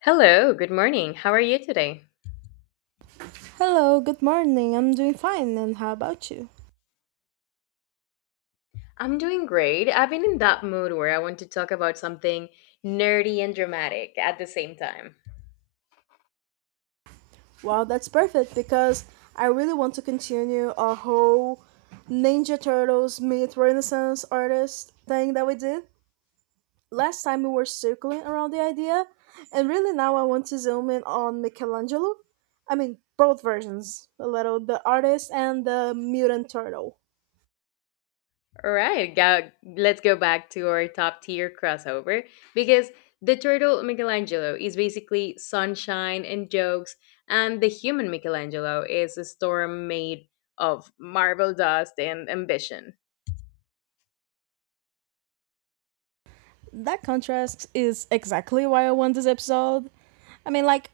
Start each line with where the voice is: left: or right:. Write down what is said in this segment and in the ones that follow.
left: Hello, good morning. How are you today?
right: Hello, good morning. I'm doing fine, and how about you?
left: I'm doing great. I've been in that mood where I want to talk about something nerdy and dramatic at the same time.
right: Wow, that's perfect because I really want to continue our whole Ninja Turtles meet Renaissance artist thing that we did. Last time we were circling around the idea, and really now I want to zoom in on Michelangelo. I mean, both versions a little the artist and the mutant turtle.
left: All right, go, let's go back to our top tier crossover because the turtle Michelangelo is basically sunshine and jokes, and the human Michelangelo is a storm made of marble dust and ambition.
right: That contrast is exactly why I want this episode. I mean, like,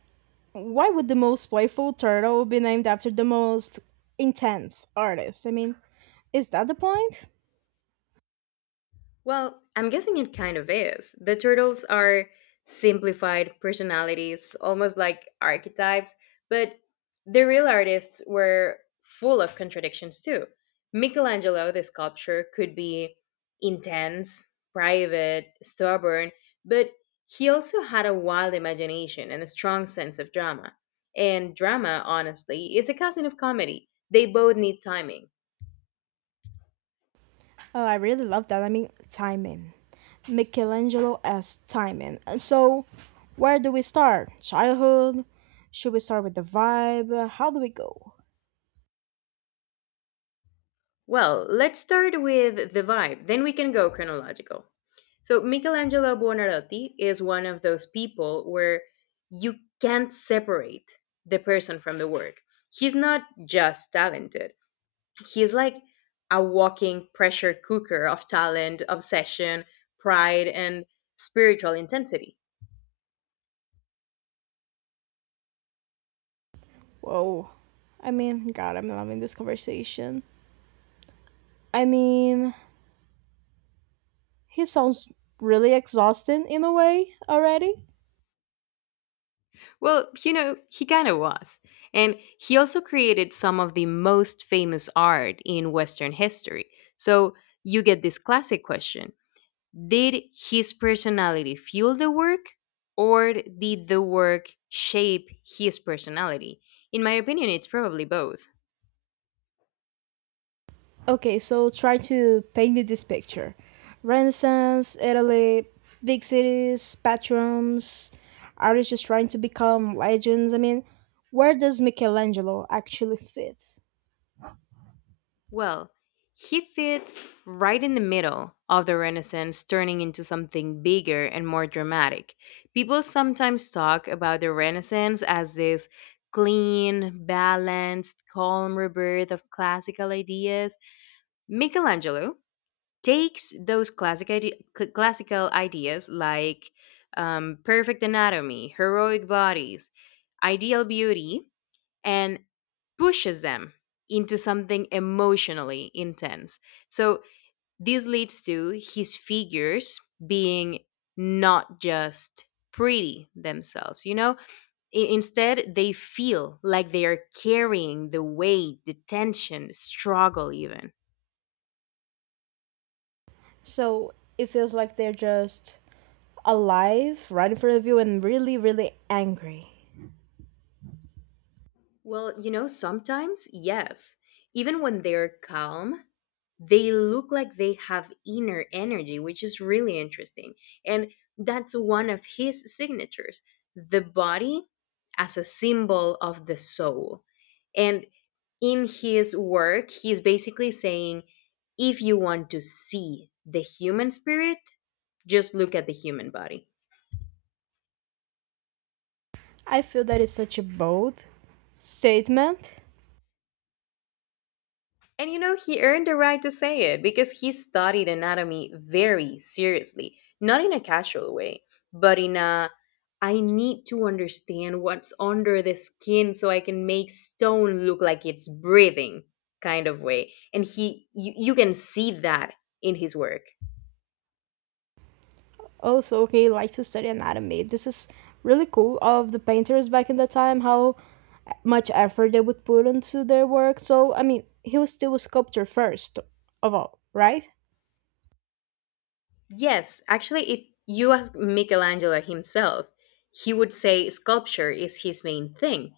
right: why would the most playful turtle be named after the most intense artist? I mean, is that the point?
left: Well, I'm guessing it kind of is. The turtles are simplified personalities, almost like archetypes, but the real artists were full of contradictions too. Michelangelo, the sculptor, could be intense, private, stubborn, but he also had a wild imagination and a strong sense of drama. And drama, honestly, is a cousin of comedy. They both need timing.
right: Oh, I really love that. I mean, timing. Michelangelo as timing. And so, where do we start? Childhood? Should we start with the vibe? How do we go?
left: Well, let's start with the vibe, then we can go chronological. So, Michelangelo Buonarroti is one of those people where you can't separate the person from the work. He's not just talented, he's like a walking pressure cooker of talent, obsession, pride, and spiritual intensity.
right: Whoa. I mean, God, I'm loving this conversation. I mean, he sounds really exhausted in a way already.
left: Well, you know, he kind of was. And he also created some of the most famous art in Western history. So you get this classic question: did his personality fuel the work, or did the work shape his personality? In my opinion, it's probably both.
right: Okay, so try to paint me this picture, Renaissance, Italy, big cities, patrons, artists just trying to become legends. I mean, where does Michelangelo actually fit?
left: Well, he fits right in the middle of the Renaissance, turning into something bigger and more dramatic. People sometimes talk about the Renaissance as this clean, balanced, calm rebirth of classical ideas. Michelangelo takes those classical ideas, like perfect anatomy, heroic bodies, ideal beauty, and pushes them into something emotionally intense. So this leads to his figures being not just pretty themselves. Instead, they feel like they are carrying the weight, the tension, struggle, even.
right: So it feels like they're just alive right in front of you and really, really angry.
left: Well, you know, sometimes, yes. Even when they're calm, they look like they have inner energy, which is really interesting. And that's one of his signatures: the body as a symbol of the soul. And in his work, he's basically saying if you want to see the human spirit, just look at the human body.
right: I feel that is such a bold statement.
left: And you know, he earned the right to say it because he studied anatomy very seriously, not in a casual way, but in a "I need to understand what's under the skin so I can make stone look like it's breathing" kind of way. And you can see that in his work.
right: Also, okay, like to study anatomy, this is really cool of the painters back in the time, how much effort they would put into their work. So I mean, he was still a sculptor first of all, right?
left: Yes, actually, if you ask Michelangelo himself, he would say sculpture is his main thing.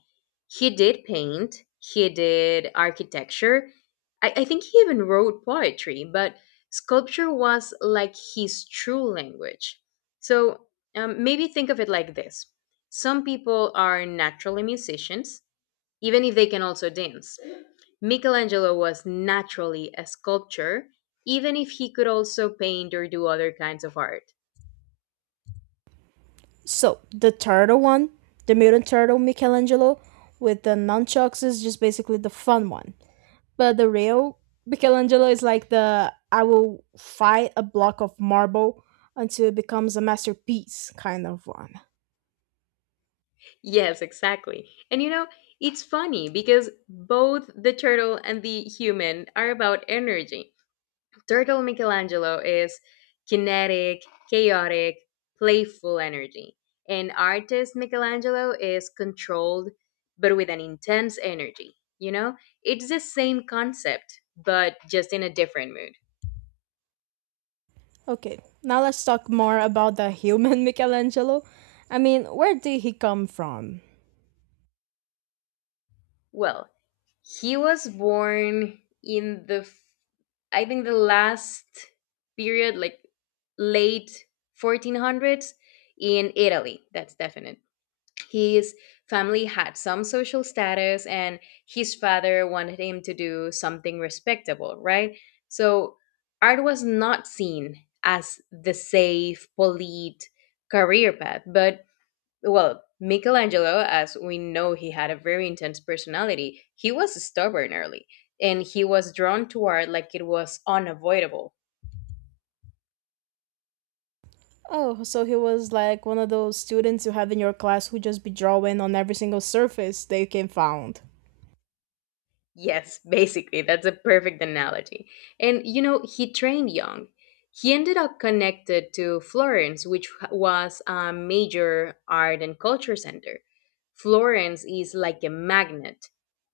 left: He did paint, he did architecture. I think he even wrote poetry, but sculpture was like his true language. So maybe think of it like this: some people are naturally musicians, even if they can also dance. Michelangelo was naturally a sculptor, even if he could also paint or do other kinds of art.
right: So the turtle one, the mutant turtle Michelangelo with the nunchucks, is just basically the fun one. But the real Michelangelo is like the I will fight a block of marble until it becomes a masterpiece kind of one.
left: Yes, exactly. And you know, it's funny because both the turtle and the human are about energy. Turtle Michelangelo is kinetic, chaotic, playful energy. And artist Michelangelo is controlled, but with an intense energy. You know, it's the same concept, but just in a different mood.
right: Okay, now let's talk more about the human Michelangelo. I mean, where did he come from?
left: Well, he was born in I think, the last period, like late 1400s in Italy. That's definite. His family had some social status, and his father wanted him to do something respectable, right? So, art was not seen as the safe, polite career path, but well, Michelangelo, as we know, he had a very intense personality. He was stubborn early and he was drawn to art like it was unavoidable.
right: Oh, so he was like one of those students you have in your class who just be drawing on every single surface they can found.
left: Yes, basically, that's a perfect analogy. And you know, he trained young. He ended up connected to Florence, which was a major art and culture center. Florence is like a magnet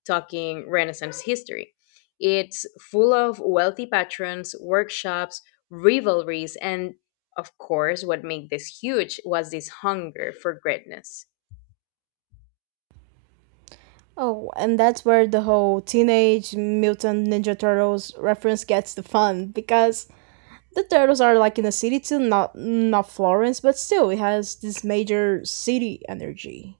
left: talking Renaissance history. It's full of wealthy patrons, workshops, rivalries, and of course, what made this huge was this hunger for greatness.
right: Oh, and that's where the whole Teenage Mutant Ninja Turtles reference gets the fun because the turtles are like in a city too, not Florence, but still it has this major city energy.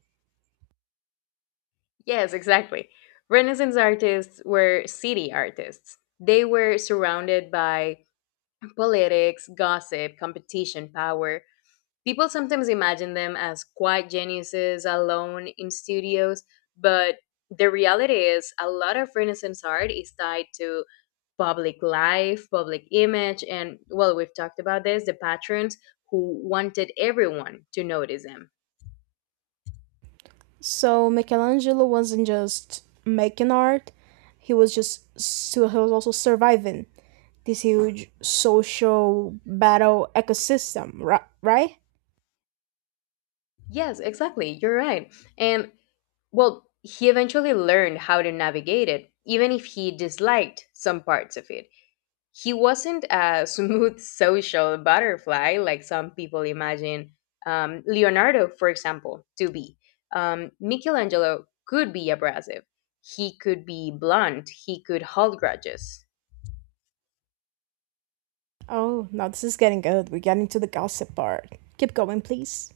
left: Yes, exactly. Renaissance artists were city artists. They were surrounded by politics, gossip, competition, power. People sometimes imagine them as quiet geniuses alone in studios, but the reality is a lot of Renaissance art is tied to public life, public image, and well, we've talked about this: the patrons who wanted everyone to notice them.
right: So Michelangelo wasn't just making art; he was just so he was also surviving this huge social battle ecosystem, right?
left: Yes, exactly. You're right. And well, he eventually learned how to navigate it, even if he disliked some parts of it. He wasn't a smooth social butterfly like some people imagine Leonardo, for example, to be. Michelangelo could be abrasive. He could be blunt. He could hold grudges.
right: Oh, now this is getting good. We're getting to the gossip part. Keep going, please.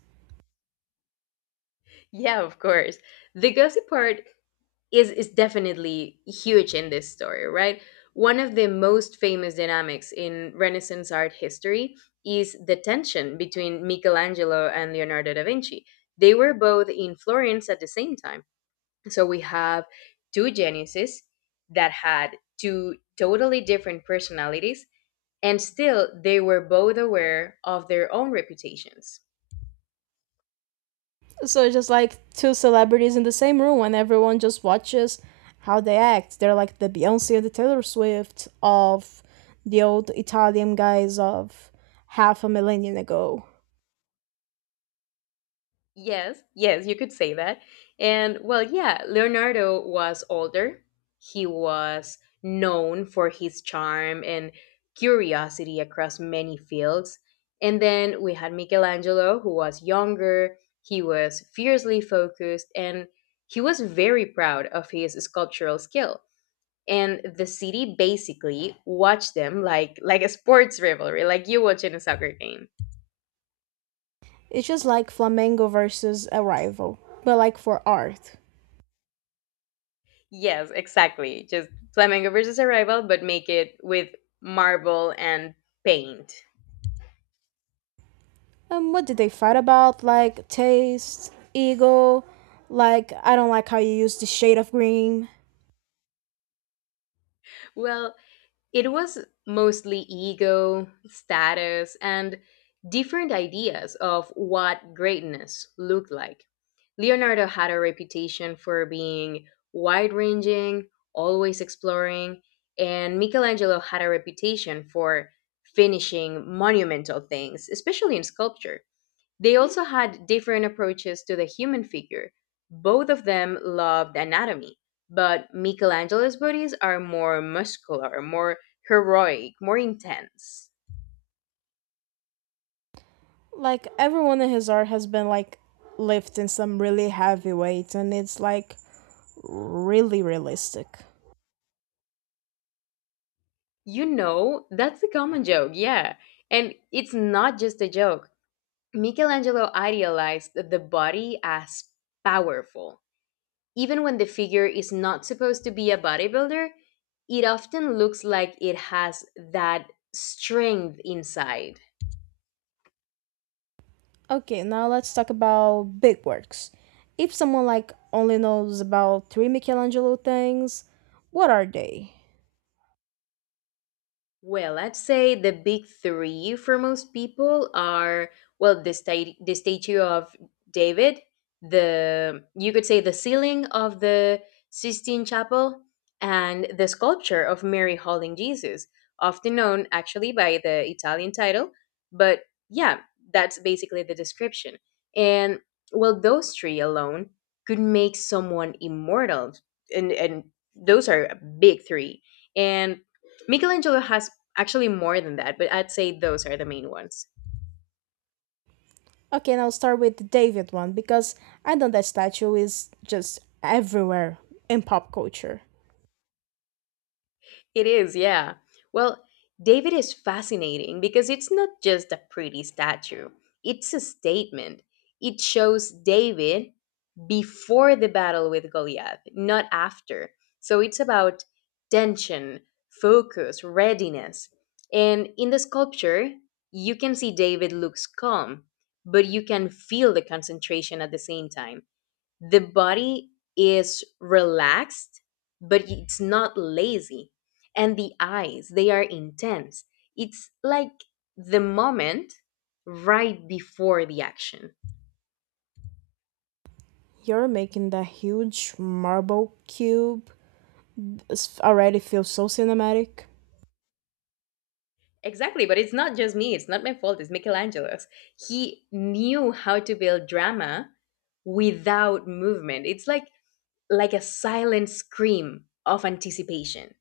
left: Yeah, of course. The gossip part is definitely huge in this story, right? One of the most famous dynamics in Renaissance art history is the tension between Michelangelo and Leonardo da Vinci. They were both in Florence at the same time. So we have two geniuses that had two totally different personalities, and still they were both aware of their own reputations.
right: So it's just like two celebrities in the same room, and everyone just watches how they act. They're like the Beyonce and the Taylor Swift of the old Italian guys of half a millennium ago.
left: Yes, yes, you could say that. And well, yeah, Leonardo was older. He was known for his charm and curiosity across many fields. And then we had Michelangelo, who was younger. He was fiercely focused and he was very proud of his sculptural skill. And the city basically watched them like a sports rivalry, like you watching a soccer game.
right: It's just like Flamengo versus a rival, but like for art.
left: Yes, exactly. Just Flamingo versus Arrival, but make it with marble and paint.
right: What did they fight about? Like taste, ego, like I don't like how you use the shade of green.
left: Well, it was mostly ego, status, and different ideas of what greatness looked like. Leonardo had a reputation for being wide ranging, always exploring, and Michelangelo had a reputation for finishing monumental things, especially in sculpture. They also had different approaches to the human figure. Both of them loved anatomy, but Michelangelo's bodies are more muscular, more heroic, more intense.
right: Like everyone in his art has been like lifting some really heavy weights, and it's like really realistic.
left: You know, that's the common joke, yeah. And it's not just a joke. Michelangelo idealized the body as powerful. Even when the figure is not supposed to be a bodybuilder, it often looks like it has that strength inside.
right: Okay, now let's talk about big works. If someone like only knows about three Michelangelo things, what are they?
left: Well, I'd say the big three for most people are, well, the statue of David, the, you could say, the ceiling of the Sistine Chapel, and the sculpture of Mary holding Jesus, often known actually by the Italian title. But yeah, that's basically the description. And well, those three alone could make someone immortal, and those are big three. And Michelangelo has, actually, more than that, but I'd say those are the main ones.
right: Okay, and I'll start with the David one because I know that statue is just everywhere in pop culture.
left: It is, yeah. Well, David is fascinating because it's not just a pretty statue, it's a statement. It shows David before the battle with Goliath, not after. So it's about tension, focus, readiness. And in the sculpture, you can see David looks calm, but you can feel the concentration at the same time. The body is relaxed, but it's not lazy, and the eyes, they are intense. It's like the moment right before the action.
right: You're making that huge marble cube. This already feels so cinematic.
left: Exactly, but it's not just me, it's not my fault, it's Michelangelo's. He knew how to build drama without movement. It's like a silent scream of anticipation.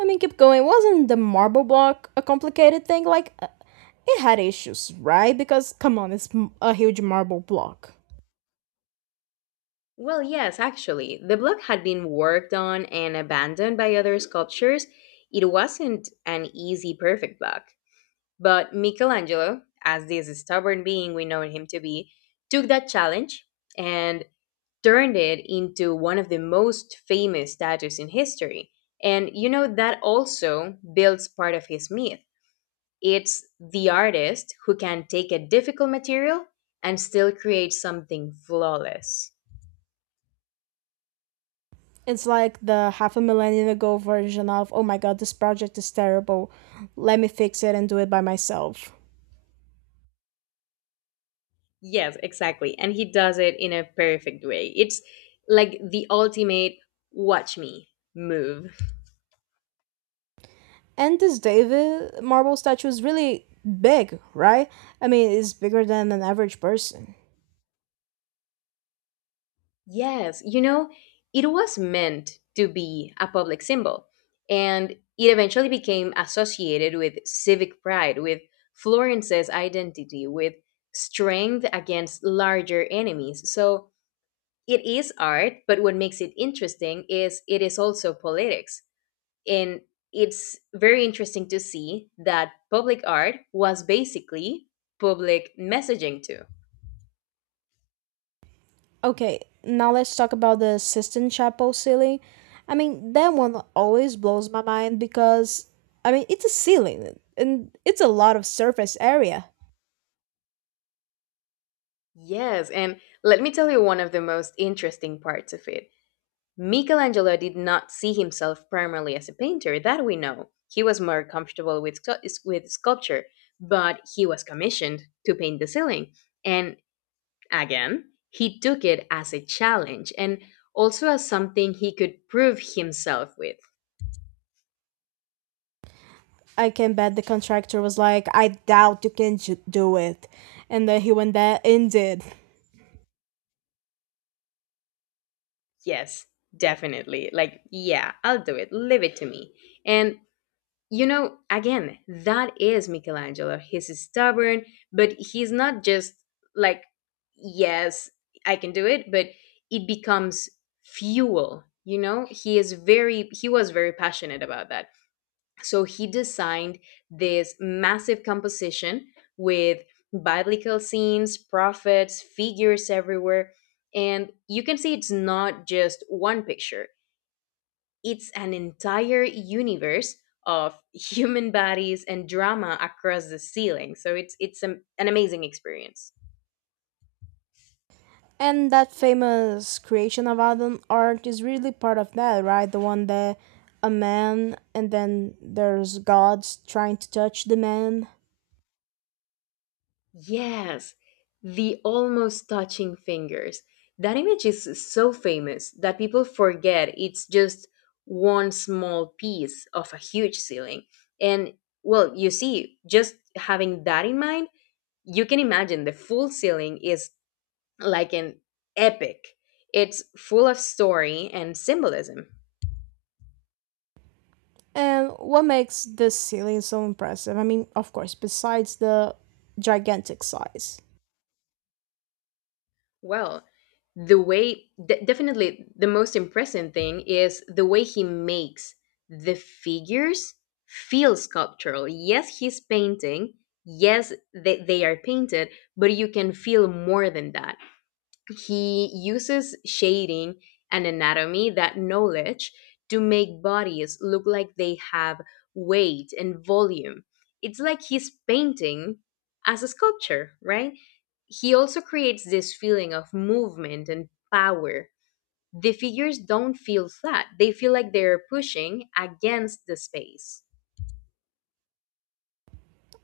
right: I mean, keep going. Wasn't the marble block a complicated thing? Like, it had issues, right? Because, come on, it's a huge marble block.
left: Well, yes, actually. The block had been worked on and abandoned by other sculptures. It wasn't an easy, perfect block. But Michelangelo, as this stubborn being we know him to be, took that challenge and turned it into one of the most famous statues in history. And you know, that also builds part of his myth. It's the artist who can take a difficult material and still create something flawless.
right: It's like the half a millennium ago version of, oh my god, this project is terrible. Let me fix it and do it by myself.
left: Yes, exactly. And he does it in a perfect way. It's like the ultimate "watch me" move.
right: And this David marble statue is really big, right? I mean, it's bigger than an average person.
left: Yes, you know, it was meant to be a public symbol. And it eventually became associated with civic pride, with Florence's identity, with strength against larger enemies. So it is art, but what makes it interesting is it is also politics, and it's very interesting to see that public art was basically public messaging too.
right: Okay, now let's talk about the Sistine Chapel ceiling. I mean, that one always blows my mind because, I mean, it's a ceiling and it's a lot of surface area.
left: Yes, and let me tell you one of the most interesting parts of it. Michelangelo did not see himself primarily as a painter, that we know. He was more comfortable with, with sculpture, but he was commissioned to paint the ceiling. And again, he took it as a challenge and also as something he could prove himself with.
right: I can bet the contractor was like, I doubt you can do it. And then he went there and did.
left: Yes, definitely. Like, yeah, I'll do it. Leave it to me. And, you know, again, that is Michelangelo. He's stubborn, but he's not just like, yes, I can do it, but it becomes fuel. You know, he was very passionate about that. So he designed this massive composition with biblical scenes, prophets, figures everywhere. And you can see it's not just one picture, it's an entire universe of human bodies and drama across the ceiling. So it's an amazing experience.
right: And that famous creation of Adam art is really part of that, right? The one that a man and then there's gods trying to touch the man.
left: Yes, the almost touching fingers. That image is so famous that people forget it's just one small piece of a huge ceiling. And well, you see, just having that in mind, you can imagine the full ceiling is like an epic. It's full of story and symbolism.
right: And what makes this ceiling so impressive? I mean, of course, besides the gigantic size.
left: Well, the way definitely the most impressive thing is the way he makes the figures feel sculptural. Yes, he's painting. Yes, they are painted, but you can feel more than that he uses shading and anatomy, that knowledge, to make bodies look like they have weight and volume. It's like he's painting as a sculpture, right? He also creates this feeling of movement and power. The figures don't feel flat, they feel like they're pushing against the space.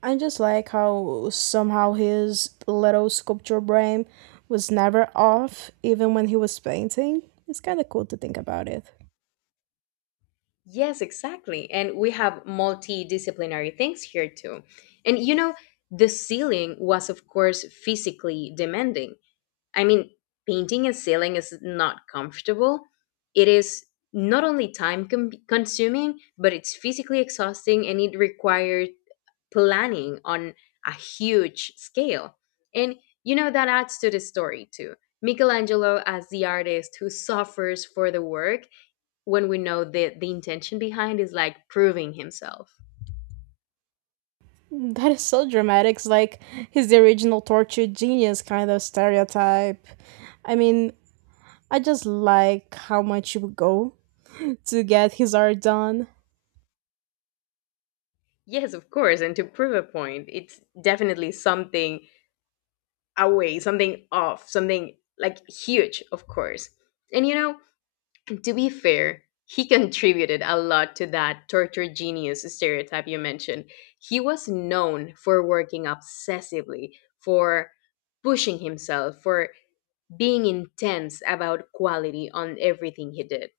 right: I just like how somehow his little sculpture brain was never off, even when he was painting. It's kind of cool to think about it.
left: Yes, exactly. And we have multidisciplinary things here too. And you know, the ceiling was, of course, physically demanding. I mean, painting a ceiling is not comfortable. It is not only time consuming, but it's physically exhausting and it requires planning on a huge scale. And you know, that adds to the story too. Michelangelo, as the artist who suffers for the work, when we know that the intention behind is like proving himself.
right: That is so dramatic. It's like he's the original tortured genius kind of stereotype. I mean, I just like how much you would go to get his art done.
left: Yes, of course. And to prove a point, it's definitely something away, something off, something like huge, of course. And you know, to be fair, he contributed a lot to that torture genius stereotype you mentioned. He was known for working obsessively, for pushing himself, for being intense about quality on everything he did.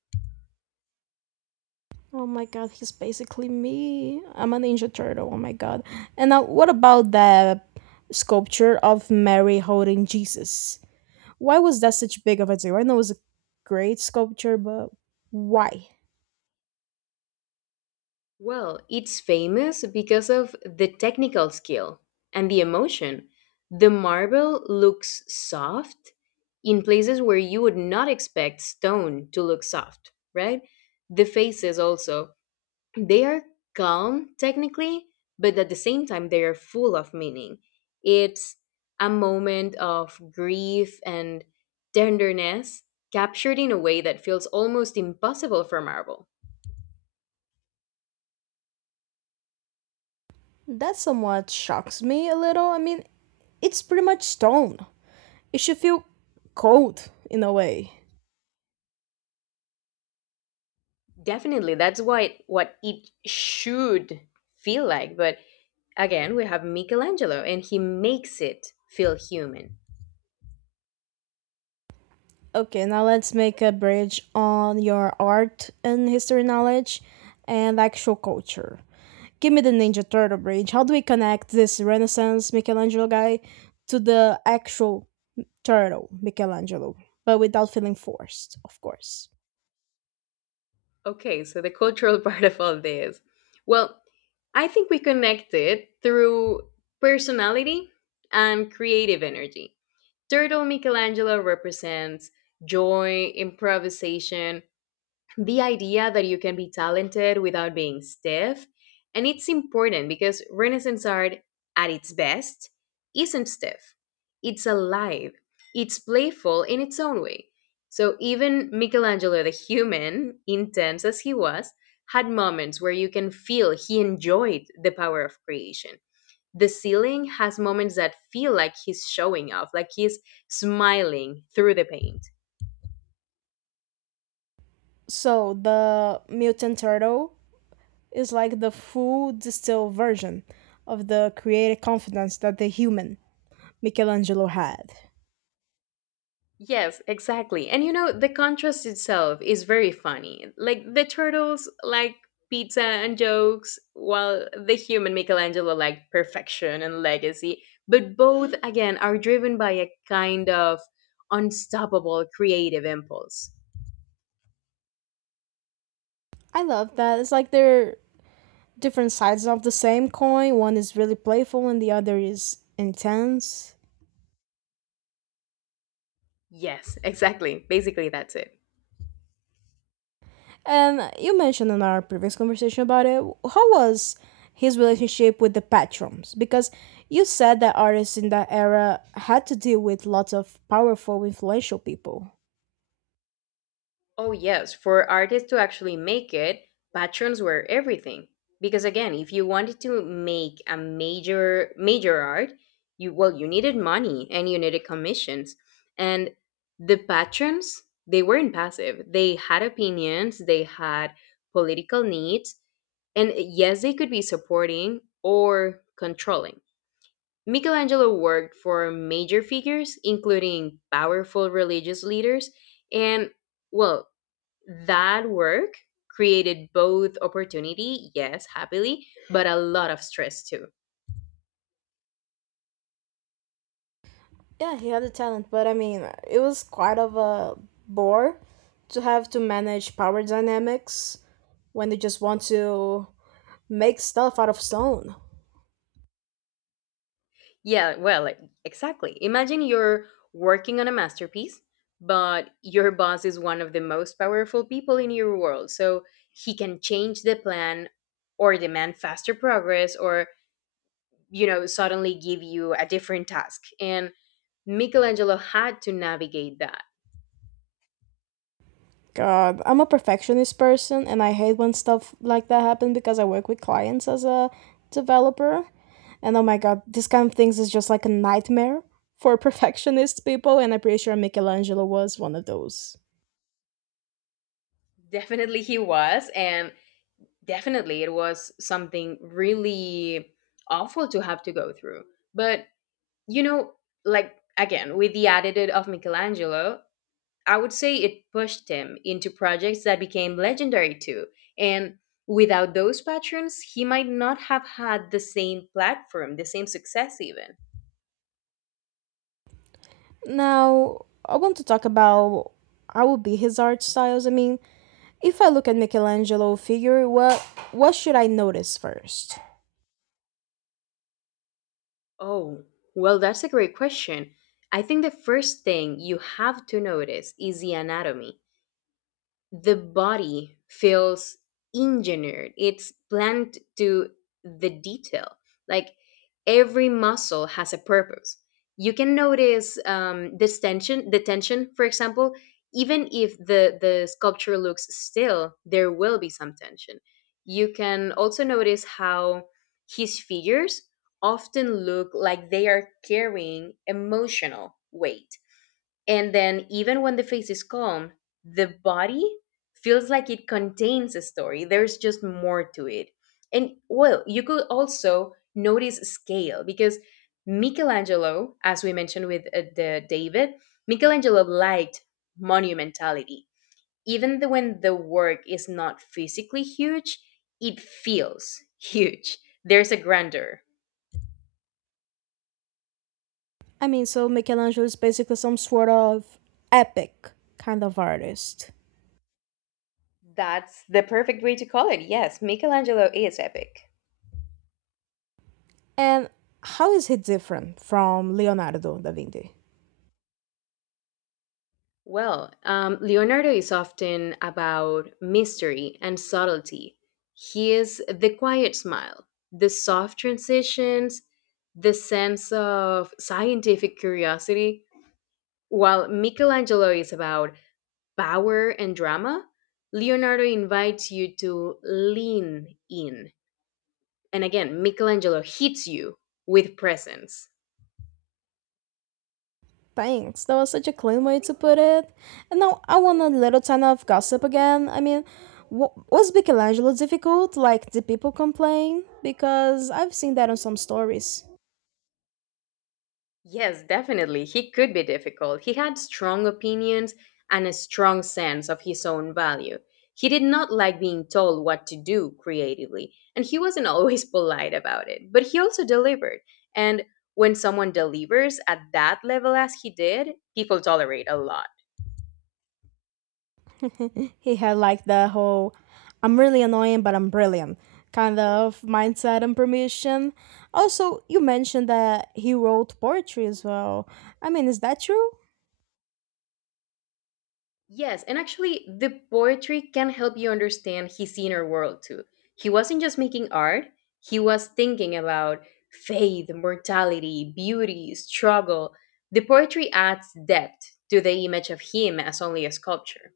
right: Oh my god, he's basically me. I'm a ninja turtle. Oh my god. And now, what about the sculpture of Mary holding Jesus? Why was that such big of a deal? I know it was a great sculpture, but why?
left: Well, it's famous because of the technical skill and the emotion. The marble looks soft in places where you would not expect stone to look soft, right? The faces also, they are calm technically, but at the same time, they are full of meaning. It's a moment of grief and tenderness captured in a way that feels almost impossible for marble.
right: That somewhat shocks me a little. I mean, it's pretty much stone. It should feel cold in a way.
left: Definitely, that's what it should feel like. But again, we have Michelangelo, and he makes it feel human.
right: Okay, now let's make a bridge on your art and history knowledge and actual culture. Give me the Ninja Turtle bridge. How do we connect this Renaissance Michelangelo guy to the actual turtle Michelangelo, but without feeling forced, of course?
left: Okay, so the cultural part of all this. Well, I think we connect it through personality and creative energy. Turtle Michelangelo represents joy, improvisation, the idea that you can be talented without being stiff. And it's important because Renaissance art, at its best, isn't stiff. It's alive, it's playful in its own way. So even Michelangelo, the human, intense as he was, had moments where you can feel he enjoyed the power of creation. The ceiling has moments that feel like he's showing off, like he's smiling through the paint.
right: So the mutant turtle is like the full distilled version of the creative confidence that the human Michelangelo had.
left: Yes, exactly. And you know, the contrast itself is very funny. Like the turtles like pizza and jokes, while the human Michelangelo like perfection and legacy. But both, again, are driven by a kind of unstoppable creative impulse.
right: I love that. It's like they're different sides of the same coin. One is really playful and the other is intense.
left: Yes, exactly. Basically, that's it.
right: And you mentioned in our previous conversation about it, how was his relationship with the patrons? Because you said that artists in that era had to deal with lots of powerful, influential people.
left: Oh, yes, for artists to actually make it, patrons were everything. Because again, if you wanted to make a major major art, you well, you needed money and you needed commissions. And the patrons, they weren't passive. They had opinions, they had political needs, and yes, they could be supporting or controlling. Michelangelo worked for major figures, including powerful religious leaders and well, that work created both opportunity, yes, happily, but a lot of stress too.
right: Yeah, he had the talent, but I mean, it was quite of a bore to have to manage power dynamics when they just want to make stuff out of stone.
left: Yeah, well, like, exactly. Imagine you're working on a masterpiece, but your boss is one of the most powerful people in your world. So he can change the plan or demand faster progress or, you know, suddenly give you a different task. And Michelangelo had to navigate that.
right: God, I'm a perfectionist person and I hate when stuff like that happen because I work with clients as a developer. And oh my God, this kind of things is just like a nightmare for perfectionist people. And I'm pretty sure Michelangelo was one of those.
left: Definitely he was. And definitely it was something really awful to have to go through, but you know, like, again, with the attitude of Michelangelo, I would say it pushed him into projects that became legendary too. And without those patrons, he might not have had the same platform, the same success even.
right: Now, I want to talk about how would be his art styles. I mean, if I look at Michelangelo figure, what should I notice first?
left: Oh, well, that's a great question. I think the first thing you have to notice is the anatomy. The body feels engineered, it's planned to the detail. Like, every muscle has a purpose. You can notice this tension, the tension for example. Even if the sculpture looks still, there will be some tension. You can also notice how his figures often look like they are carrying emotional weight. And then, even when the face is calm, the body feels like it contains a story. There's just more to it. And well, you could also notice scale because Michelangelo, as we mentioned with the David, Michelangelo liked monumentality. Even the, when the work is not physically huge, it feels huge. There's a grandeur.
right: I mean, so Michelangelo is basically some sort of epic kind of artist.
left: That's the perfect way to call it. Yes, Michelangelo is epic.
right: And how is he different from Leonardo da Vinci?
left: Well, Leonardo is often about mystery and subtlety. He is the quiet smile, the soft transitions, the sense of scientific curiosity. While Michelangelo is about power and drama, Leonardo invites you to lean in. And again, Michelangelo hits you with presence.
right: Thanks, that was such a clean way to put it. And now I want a little ton of gossip again. I mean, was Michelangelo difficult? Like, did people complain? Because I've seen that on some stories.
left: Yes, definitely. He could be difficult. He had strong opinions and a strong sense of his own value. He did not like being told what to do creatively, and he wasn't always polite about it, but he also delivered. And when someone delivers at that level as he did, people tolerate a lot.
right: He had like the whole I'm really annoying, but I'm brilliant kind of mindset and permission. Also, you mentioned that he wrote poetry as well. I mean, is that true?
left: Yes, and actually, the poetry can help you understand his inner world too. He wasn't just making art, he was thinking about faith, mortality, beauty, struggle. The poetry adds depth to the image of him as only a sculpture.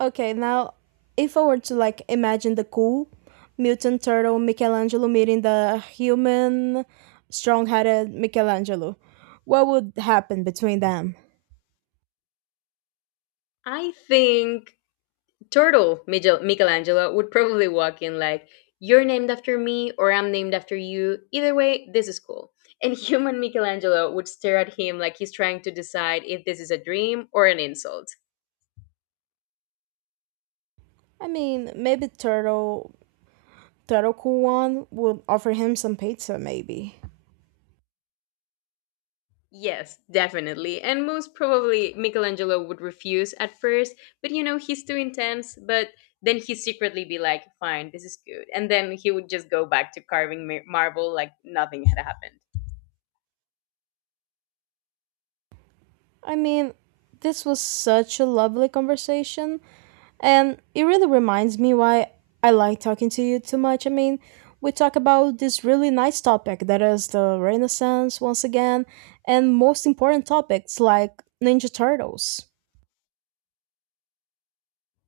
right: Okay, now if I were to like imagine the cool mutant turtle Michelangelo meeting the human strong-headed Michelangelo, what would happen between them?
left: I think Turtle Michelangelo would probably walk in like, "You're named after me, or I'm named after you. Either way, this is cool." And human Michelangelo would stare at him like he's trying to decide if this is a dream or an insult.
right: I mean, maybe turtle cool one would offer him some pizza maybe.
left: Yes, definitely. And most probably Michelangelo would refuse at first, but you know, he's too intense, but then he secretly be like, "Fine, this is good." And then he would just go back to carving marble like nothing had happened.
right: I mean, this was such a lovely conversation. And it really reminds me why I like talking to you too much. I mean, we talk about this really nice topic that is the Renaissance once again, and most important topics like Ninja Turtles.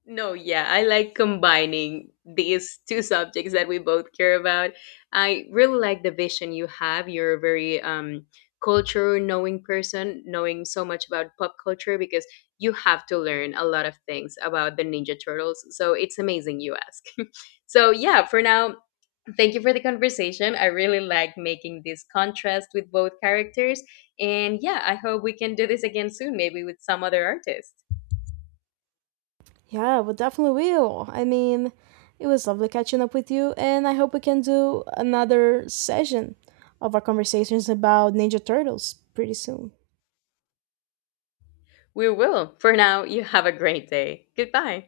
left: No, yeah, I like combining these two subjects that we both care about. I really like the vision you have. You're a very culture knowing person, knowing so much about pop culture because you have to learn a lot of things about the Ninja Turtles. So it's amazing you ask. So, yeah, for now, thank you for the conversation. I really like making this contrast with both characters. And yeah, I hope we can do this again soon, maybe with some other artist.
right: Yeah, we definitely will. I mean, it was lovely catching up with you, and I hope we can do another session of our conversations about Ninja Turtles pretty soon.
left: We will. For now, you have a great day. Goodbye.